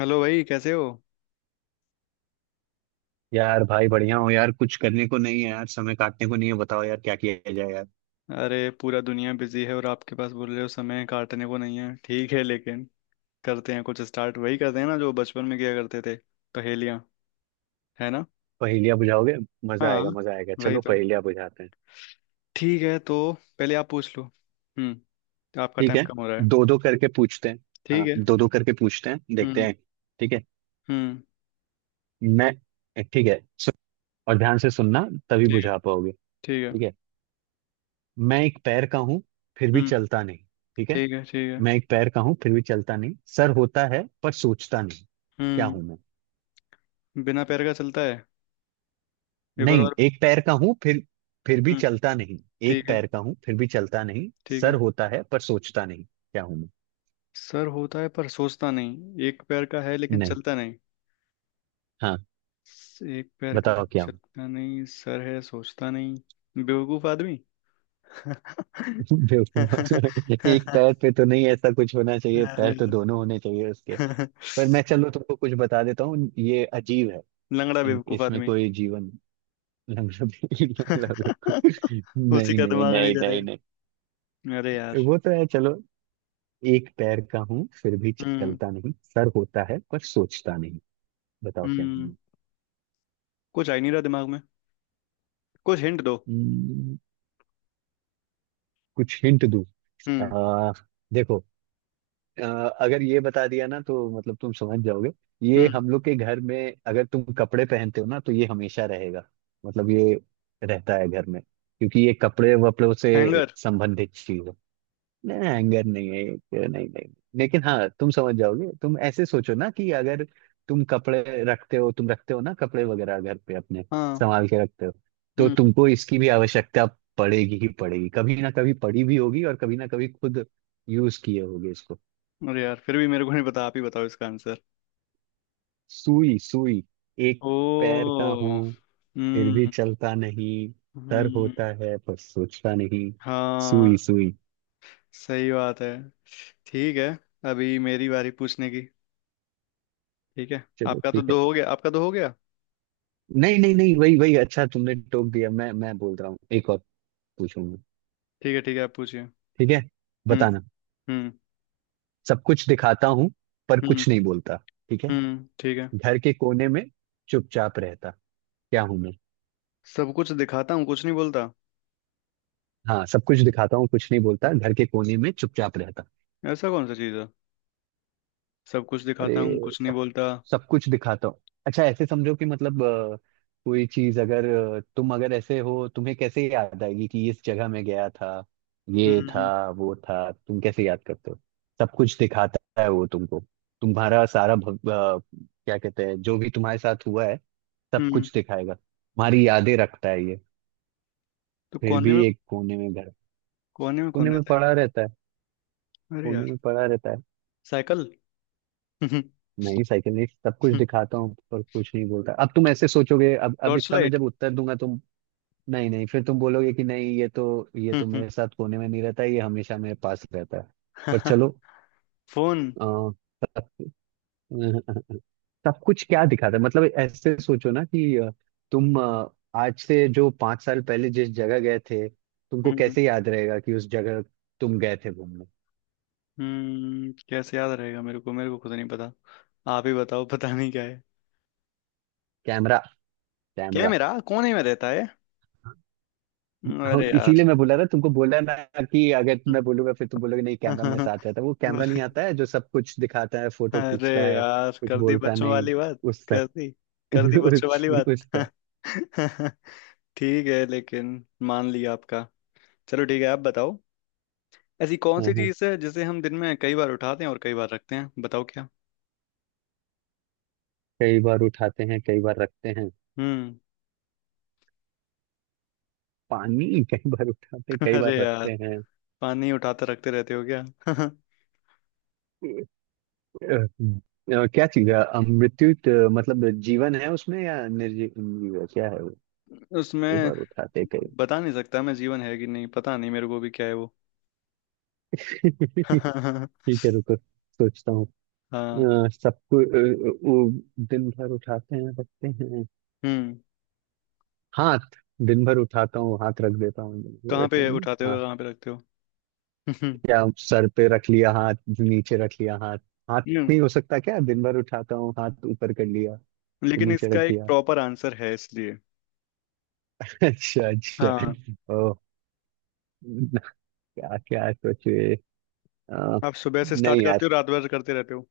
Hello भाई, कैसे हो? यार भाई बढ़िया हो यार। कुछ करने को नहीं है यार, समय काटने को नहीं है। बताओ यार क्या किया जाए यार। अरे पूरा दुनिया बिजी है और आपके पास बोल रहे हो समय काटने को नहीं है। ठीक है लेकिन करते हैं कुछ स्टार्ट। वही करते हैं ना जो बचपन में किया करते थे। पहेलियाँ। है ना? पहेलियां बुझाओगे? मजा हाँ, आएगा, मजा आएगा। वही चलो तो। पहेलियां बुझाते हैं। ठीक है तो पहले आप पूछ लो। हम्म। आपका ठीक टाइम है, कम हो रहा है। दो दो करके पूछते हैं। ठीक हाँ, है। दो दो करके पूछते हैं, देखते हम्म। हैं। ठीक है। हम्म। मैं ठीक है सु- और ध्यान से सुनना, तभी ठीक है, बुझा पाओगे। ठीक है। ठीक है, मैं एक पैर का हूँ फिर भी हम्म। चलता नहीं। ठीक है, ठीक है, ठीक है। मैं एक पैर का हूँ फिर भी चलता नहीं, सर होता है पर सोचता नहीं। क्या हम्म। हूं मैं? बिना पैर का चलता है। एक और नहीं, बार। एक पैर का हूं फिर भी हम्म। चलता नहीं। एक ठीक है, पैर का हूं फिर भी चलता नहीं, ठीक सर है। होता है पर सोचता नहीं, क्या हूं मैं? सर होता है पर सोचता नहीं, एक पैर का है लेकिन नहीं। चलता नहीं। हाँ, एक पैर का है, बताओ क्या हूं। चलता नहीं, सर है, सोचता नहीं, बेवकूफ आदमी। बेवकूफ। एक अरे, पैर पे तो नहीं, ऐसा कुछ होना चाहिए, पैर तो दोनों होने चाहिए उसके। पर मैं चलो तुमको कुछ बता देता हूँ, ये अजीब है। लंगड़ा बेवकूफ इसमें आदमी। कोई जीवन। लग रहा बेवकूफ। उसी नहीं का नहीं दिमाग नहीं नहीं नहीं चलेगा। नहीं अरे यार। वो तो है, चलो। एक पैर का हूं फिर भी हम्म। चलता नहीं, सर होता है पर सोचता नहीं, बताओ क्या हम्म। हूं। कुछ आ ही नहीं रहा दिमाग में। कुछ हिंट दो। हम्म, कुछ हिंट दूँ? हम्म। आ, देखो। आ, अगर ये बता दिया ना तो मतलब तुम समझ जाओगे। ये हम्म। हम लोग के घर में, अगर तुम कपड़े पहनते हो ना तो ये हमेशा रहेगा। मतलब ये रहता है घर में, क्योंकि ये कपड़े वपड़ों से हैंगर। संबंधित चीज है। नहीं, एंगर नहीं है, एक नहीं नहीं नहीं। लेकिन हाँ, तुम समझ जाओगे। तुम ऐसे सोचो ना कि अगर तुम कपड़े रखते हो, तुम रखते हो ना कपड़े वगैरह घर पे अपने, हाँ। संभाल के रखते हो, तो हम्म। तुमको इसकी भी आवश्यकता पड़ेगी ही पड़ेगी। कभी ना कभी पड़ी भी होगी, और कभी ना कभी खुद यूज किए होगे इसको। अरे यार, फिर भी मेरे को नहीं पता, आप ही बताओ इसका आंसर। सुई, सुई। एक पैर का ओ। हूं फिर भी हम्म। चलता नहीं, सर हम्म। होता है पर सोचता नहीं। सुई, हाँ। सुई। सही बात है। ठीक है। अभी मेरी बारी पूछने की। ठीक है, चलो आपका तो ठीक है। दो हो गया, आपका दो हो गया। नहीं नहीं नहीं, वही वही अच्छा तुमने टोक दिया। मैं बोल रहा हूँ, एक और पूछूंगी। ठीक है, ठीक है, आप पूछिए। ठीक है, हम्म। बताना। हम्म। सब कुछ दिखाता हूँ पर हम्म। कुछ नहीं बोलता। ठीक है। हम्म। ठीक है। घर के कोने में चुपचाप रहता। क्या हूं मैं? सब कुछ दिखाता हूँ कुछ नहीं बोलता। हाँ, सब कुछ दिखाता हूँ कुछ नहीं बोलता, घर के कोने में चुपचाप रहता। ऐसा कौन सा चीज़ है? सब कुछ अरे, दिखाता हूँ कुछ नहीं सब बोलता। सब कुछ दिखाता हूँ। अच्छा, ऐसे समझो कि मतलब कोई चीज अगर, तुम अगर ऐसे हो, तुम्हें कैसे याद आएगी कि इस जगह में गया था, ये था, हम्म। वो था, तुम कैसे याद करते हो? सब कुछ दिखाता है वो तुमको। तुम्हारा सारा भव- अ, क्या कहते हैं, जो भी तुम्हारे साथ हुआ है सब हम्म। कुछ दिखाएगा, तुम्हारी यादें रखता है ये। तो फिर कोने भी में। एक कोने में घर, कोने में कोने कौन में रहता है? पड़ा रहता है, अरे कोने यार। में पड़ा रहता है। साइकिल। नहीं साइकिल, सब कुछ दिखाता हूँ पर कुछ नहीं बोलता। अब तुम ऐसे सोचोगे, अब टॉर्च इसका मैं लाइट। जब उत्तर दूंगा तुम। नहीं नहीं, फिर तुम बोलोगे कि नहीं ये तो मेरे साथ कोने में नहीं रहता, ये हमेशा मेरे पास रहता है, पर चलो। फोन। अ, सब, सब कुछ क्या दिखाता है, मतलब ऐसे सोचो ना कि तुम आज से जो पांच साल पहले जिस जगह गए थे, तुमको हम्म। कैसे याद रहेगा कि उस जगह तुम गए थे घूमने? हम्म। कैसे याद रहेगा मेरे को खुद नहीं पता, आप ही बताओ पता नहीं क्या। कैमरा, क्या है कैमरा। मेरा कौन ही में रहता है। हाँ, अरे यार। इसीलिए मैं बोला था तुमको, बोला ना कि अगर मैं बोलूंगा फिर तुम बोलोगे नहीं कैमरा मेरे साथ रहता है। वो कैमरा नहीं, आता है जो सब कुछ दिखाता है, फोटो अरे खींचता है, यार, कुछ कर दी बोलता बच्चों नहीं। वाली बात। उस कर तक। दी कर दी बच्चों उस वाली बात। उस तक। ठीक है लेकिन। मान लिया आपका। चलो ठीक है, आप बताओ। ऐसी कौन हाँ सी हाँ, चीज है जिसे हम दिन में कई बार उठाते हैं और कई बार रखते हैं? बताओ क्या। कई बार उठाते हैं कई बार रखते हैं। हम्म। पानी, कई बार उठाते हैं कई बार अरे यार, रखते हैं। पानी उठाते रखते रहते हो क्या? क्या चीज है, मृत्यु तो, मतलब जीवन है उसमें या निर्जीव क्या है वो? कई उसमें बार उठाते कई। बता नहीं सकता मैं, जीवन है कि नहीं पता नहीं, मेरे को भी क्या है वो। हाँ। ठीक है, रुको सोचता हूँ। सबको वो दिन भर उठाते हैं रखते हैं। हम्म। हाथ, दिन भर उठाता हूँ हाथ रख देता हूँ, मतलब कहाँ ऐसे पे है उठाते ना हाथ। हो, कहाँ पे रखते हो? क्या सर पे रख लिया हाथ, नीचे रख लिया हाथ। हाथ हम्म। नहीं हो सकता क्या? दिन भर उठाता हूँ हाथ ऊपर कर लिया, फिर लेकिन नीचे इसका रख एक दिया। प्रॉपर आंसर है, इसलिए। अच्छा अच्छा। हाँ। ओ, क्या, क्या सोचे? अ, आप सुबह से स्टार्ट नहीं करते यार, हो, रात भर करते रहते हो।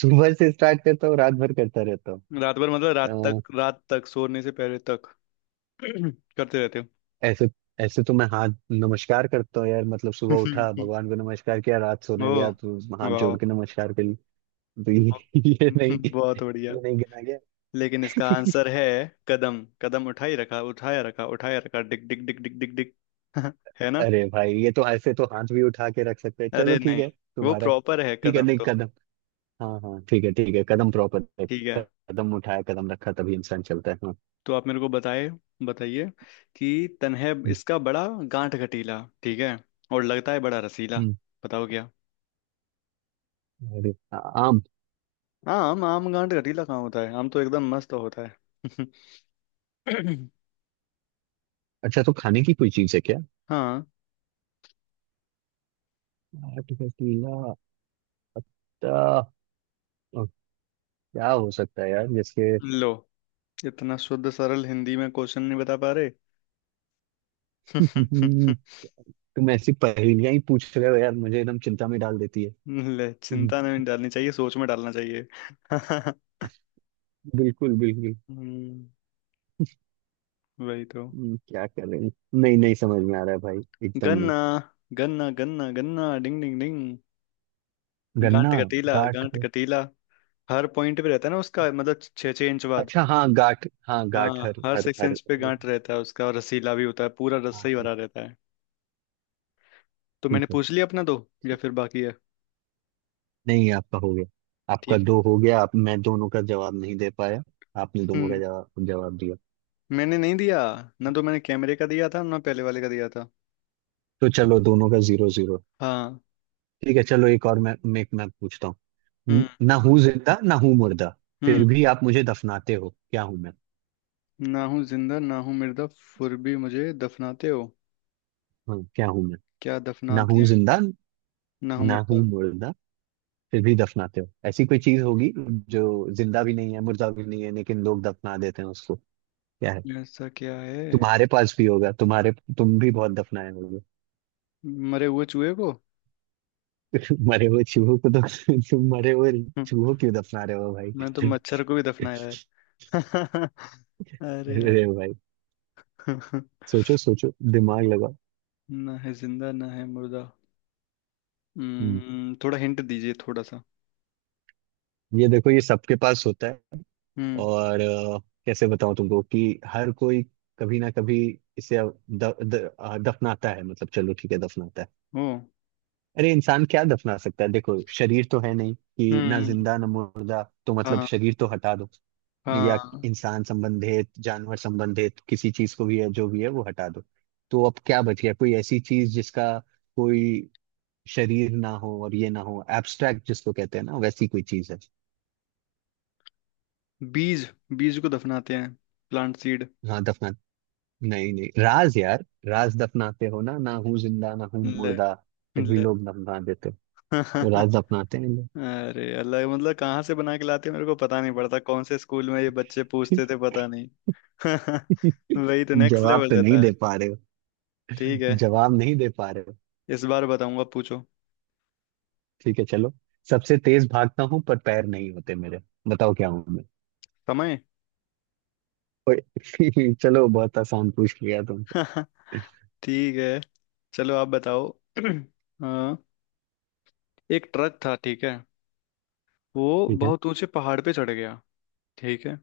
सुबह से स्टार्ट करता हूँ रात भर करता रहता रात भर मतलब, रात हूँ। तक, रात तक सोने से पहले तक करते रहते ऐसे ऐसे तो मैं हाथ नमस्कार करता हूँ यार, मतलब सुबह हो। उठा भगवान को नमस्कार किया, रात सोने गया तो ओ। हाथ जोड़ वाह। के नमस्कार कर ली। तो ये, ये नहीं, बहुत बढ़िया। ये नहीं गिना गया। लेकिन इसका आंसर है। कदम कदम, उठाई रखा उठाया रखा, उठाया रखा, डिक डिक डिक डिक डिक डिक। है ना? अरे भाई, ये तो ऐसे तो हाथ भी उठा के रख सकते हैं। चलो अरे ठीक नहीं, है वो तुम्हारा। प्रॉपर है, ठीक है, कदम नहीं तो। कदम। हाँ हाँ, ठीक है ठीक है, कदम प्रॉपर है। ठीक है। कदम उठाया कदम रखा तभी इंसान चलता है, हाँ। तो आप मेरे को बताए, बताइए कि तन्हे हम्म, इसका बड़ा गांठ घटीला, ठीक है, और लगता है बड़ा रसीला। हम्म, बताओ क्या। अरे आ- आम। आम? आम गांठ घटीला कहाँ होता है? आम तो एकदम मस्त होता है। अच्छा, तो खाने की कोई चीज है क्या? हाँ। आठ का केला, ता- ओ, क्या हो सकता है यार जिसके। लो, इतना शुद्ध सरल हिंदी में क्वेश्चन नहीं बता पा रहे। तुम ऐसी पहेलियां ही पूछ रहे हो यार, मुझे एकदम चिंता में डाल देती है। ले, हम्म, चिंता नहीं डालनी चाहिए, सोच में डालना चाहिए। बिल्कुल बिल्कुल। हम्म। वही तो। क्या कर रहे हैं? नहीं नहीं समझ में आ रहा है भाई, एकदम नहीं। गन्ना, गन्ना, गन्ना, गन्ना, डिंग डिंग डिंग। गन्ना, गांठ कटीला, गाठ गांठ है। कटीला, हर पॉइंट पे रहता है ना उसका, मतलब छः छः इंच बाद। अच्छा हाँ, गाठ, हाँ गाठ, हाँ, हर हर हर सिक्स हर इंच पे हर। गांठ रहता है उसका और रसीला भी होता है, पूरा हाँ रस्सा ही ठीक। भरा रहता है। तो ठीक मैंने है, पूछ लिया अपना दो, या फिर बाकी है? नहीं आपका हो गया। आपका ठीक है। दो हो गया, आप मैं दोनों का जवाब नहीं दे पाया। आपने दोनों का हम्म। जवाब जवाब दिया। मैंने नहीं दिया, ना तो मैंने कैमरे का दिया था, ना पहले वाले का दिया था। तो चलो दोनों का जीरो जीरो। हाँ। ठीक है, चलो एक और मैं पूछता हूँ। हम्म। ना हूँ जिंदा, ना हूँ मुर्दा, हम्म। फिर भी आप मुझे दफनाते हो। क्या हूँ मैं? ना हूँ जिंदा, ना हूँ मुर्दा, फिर भी मुझे दफनाते हो? हाँ, क्या हूँ मैं? क्या ना दफनाते हूँ हैं? जिंदा, ना हूँ ना हूँ मुर्दा। मुर्दा, फिर भी दफनाते हो। ऐसी कोई चीज होगी जो जिंदा भी नहीं है, मुर्दा भी नहीं है, लेकिन लोग दफना देते हैं उसको। क्या है? ऐसा क्या है? तुम्हारे पास भी होगा, तुम भी बहुत दफनाए होगे। मरे हुए चूहे को। मरे हुए चूहों को तो, तुम मरे हुए हम्म। चूहों क्यों दफना रहे हो मैं भाई? तो मच्छर को भी दफनाया है। अरे यार। अरे भाई, सोचो सोचो दिमाग लगाओ। ना है जिंदा, ना है मुर्दा। हम्म, हम्म, थोड़ा हिंट दीजिए थोड़ा सा। ये देखो, ये सबके पास होता है। हम्म। और कैसे बताऊं तुमको कि हर कोई कभी ना कभी इसे द, द, अ, दफनाता है, मतलब चलो ठीक है दफनाता है। ओ। अरे, इंसान क्या दफना सकता है? देखो, शरीर तो है नहीं कि ना हम्म। जिंदा ना मुर्दा, तो मतलब हाँ। शरीर तो हटा दो। या हाँ। इंसान संबंधित, जानवर संबंधित किसी चीज को, भी है जो भी है वो हटा दो। तो अब क्या बच गया? कोई ऐसी चीज जिसका कोई शरीर ना हो और ये ना हो, एब्स्ट्रैक्ट जिसको कहते हैं ना, वैसी कोई चीज है। बीज। बीज को दफनाते हैं। Plant seed. हाँ दफना नहीं नहीं, राज यार, राज दफनाते हो ना। ना हूँ जिंदा, ना हूँ ले। मुर्दा, फिर भी ले। लोग दफना देते हो, राज दफनाते हैं लोग। अरे अल्लाह, मतलब कहाँ से बना के लाते हैं मेरे को पता नहीं पड़ता, कौन से स्कूल में ये बच्चे पूछते थे पता नहीं। वही तो, नेक्स्ट जवाब लेवल तो नहीं रहता है। दे पा रहे हो, ठीक है, जवाब नहीं दे पा रहे हो। इस बार बताऊंगा, पूछो। ठीक है चलो। सबसे तेज भागता हूँ पर पैर नहीं होते मेरे, बताओ क्या हूँ मैं? समय। ओए, चलो बहुत आसान पूछ लिया तुमसे। ठीक है। चलो आप बताओ। हाँ, एक ट्रक था, ठीक है, वो ठीक है। बहुत ऊंचे पहाड़ पे चढ़ गया, ठीक है,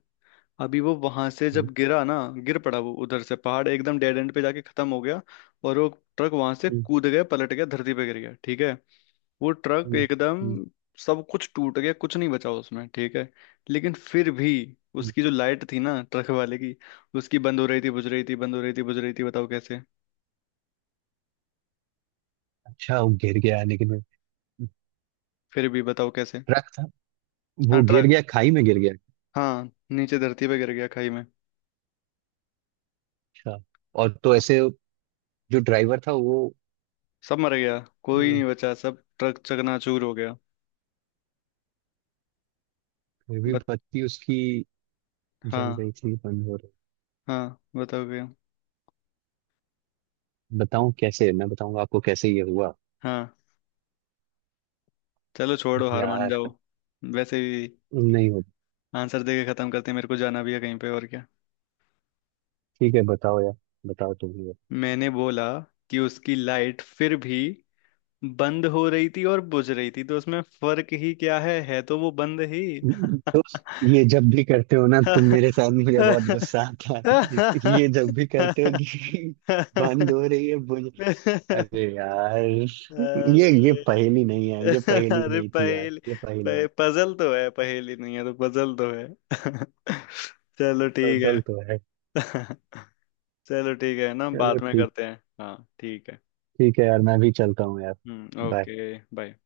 अभी वो वहां से हम्म, जब गिरा ना, गिर पड़ा, वो उधर से पहाड़ एकदम डेड एंड पे जाके खत्म हो गया और वो ट्रक वहां से हम्म, कूद गया, पलट गया, धरती पे गिर गया, ठीक है, वो ट्रक हम्म, एकदम हम्म, सब कुछ टूट गया, कुछ नहीं बचा उसमें, ठीक है, लेकिन फिर भी हम्म। उसकी जो लाइट थी ना ट्रक वाले की, उसकी बंद हो रही थी, बुझ रही थी, बंद हो रही थी, बुझ रही थी, बताओ कैसे? अच्छा, वो गिर गया लेकिन फिर भी बताओ कैसे? ट्रक था, हाँ, वो गिर ट्रक। गया खाई में गिर गया। हाँ, नीचे धरती पे गिर गया खाई में। अच्छा, और तो हाँ, ऐसे जो ड्राइवर था वो, सब मर गया, कोई अ, नहीं बचा, सब ट्रक चकनाचूर हो गया। फिर भी बत बत्ती उसकी जल हाँ। रही थी बंद हो रही। हाँ, बताओगे? बताऊं कैसे, मैं बताऊंगा आपको कैसे ये हुआ। हाँ, चलो छोड़ो, हार मान यार, जाओ। वैसे भी नहीं हो। आंसर दे के खत्म करते हैं, मेरे को जाना भी है कहीं पे और क्या। ठीक है, बताओ यार, बताओ तुम। मैंने बोला कि उसकी लाइट फिर भी बंद हो रही थी और बुझ रही थी, तो उसमें फर्क ही क्या है तो वो बंद ही। दोस्त, ये जब भी करते हो ना तुम मेरे साथ मुझे बहुत गुस्सा आता है। ये जब भी करते हो कि बंद हो रही है मुझे, अरे यार। ये अरे। पहेली नहीं है, ये पहेली अरे नहीं थी यार, पहेली, ये पहेली। पजल तो है, पहेली नहीं है तो, पजल तो है। चलो ठीक है। पजल तो है। चलो ठीक है ना, चलो बाद में ठीक, करते हैं, हाँ ठीक है। ठीक है यार, मैं भी चलता हूँ यार। हम्म, बाय। Okay, bye.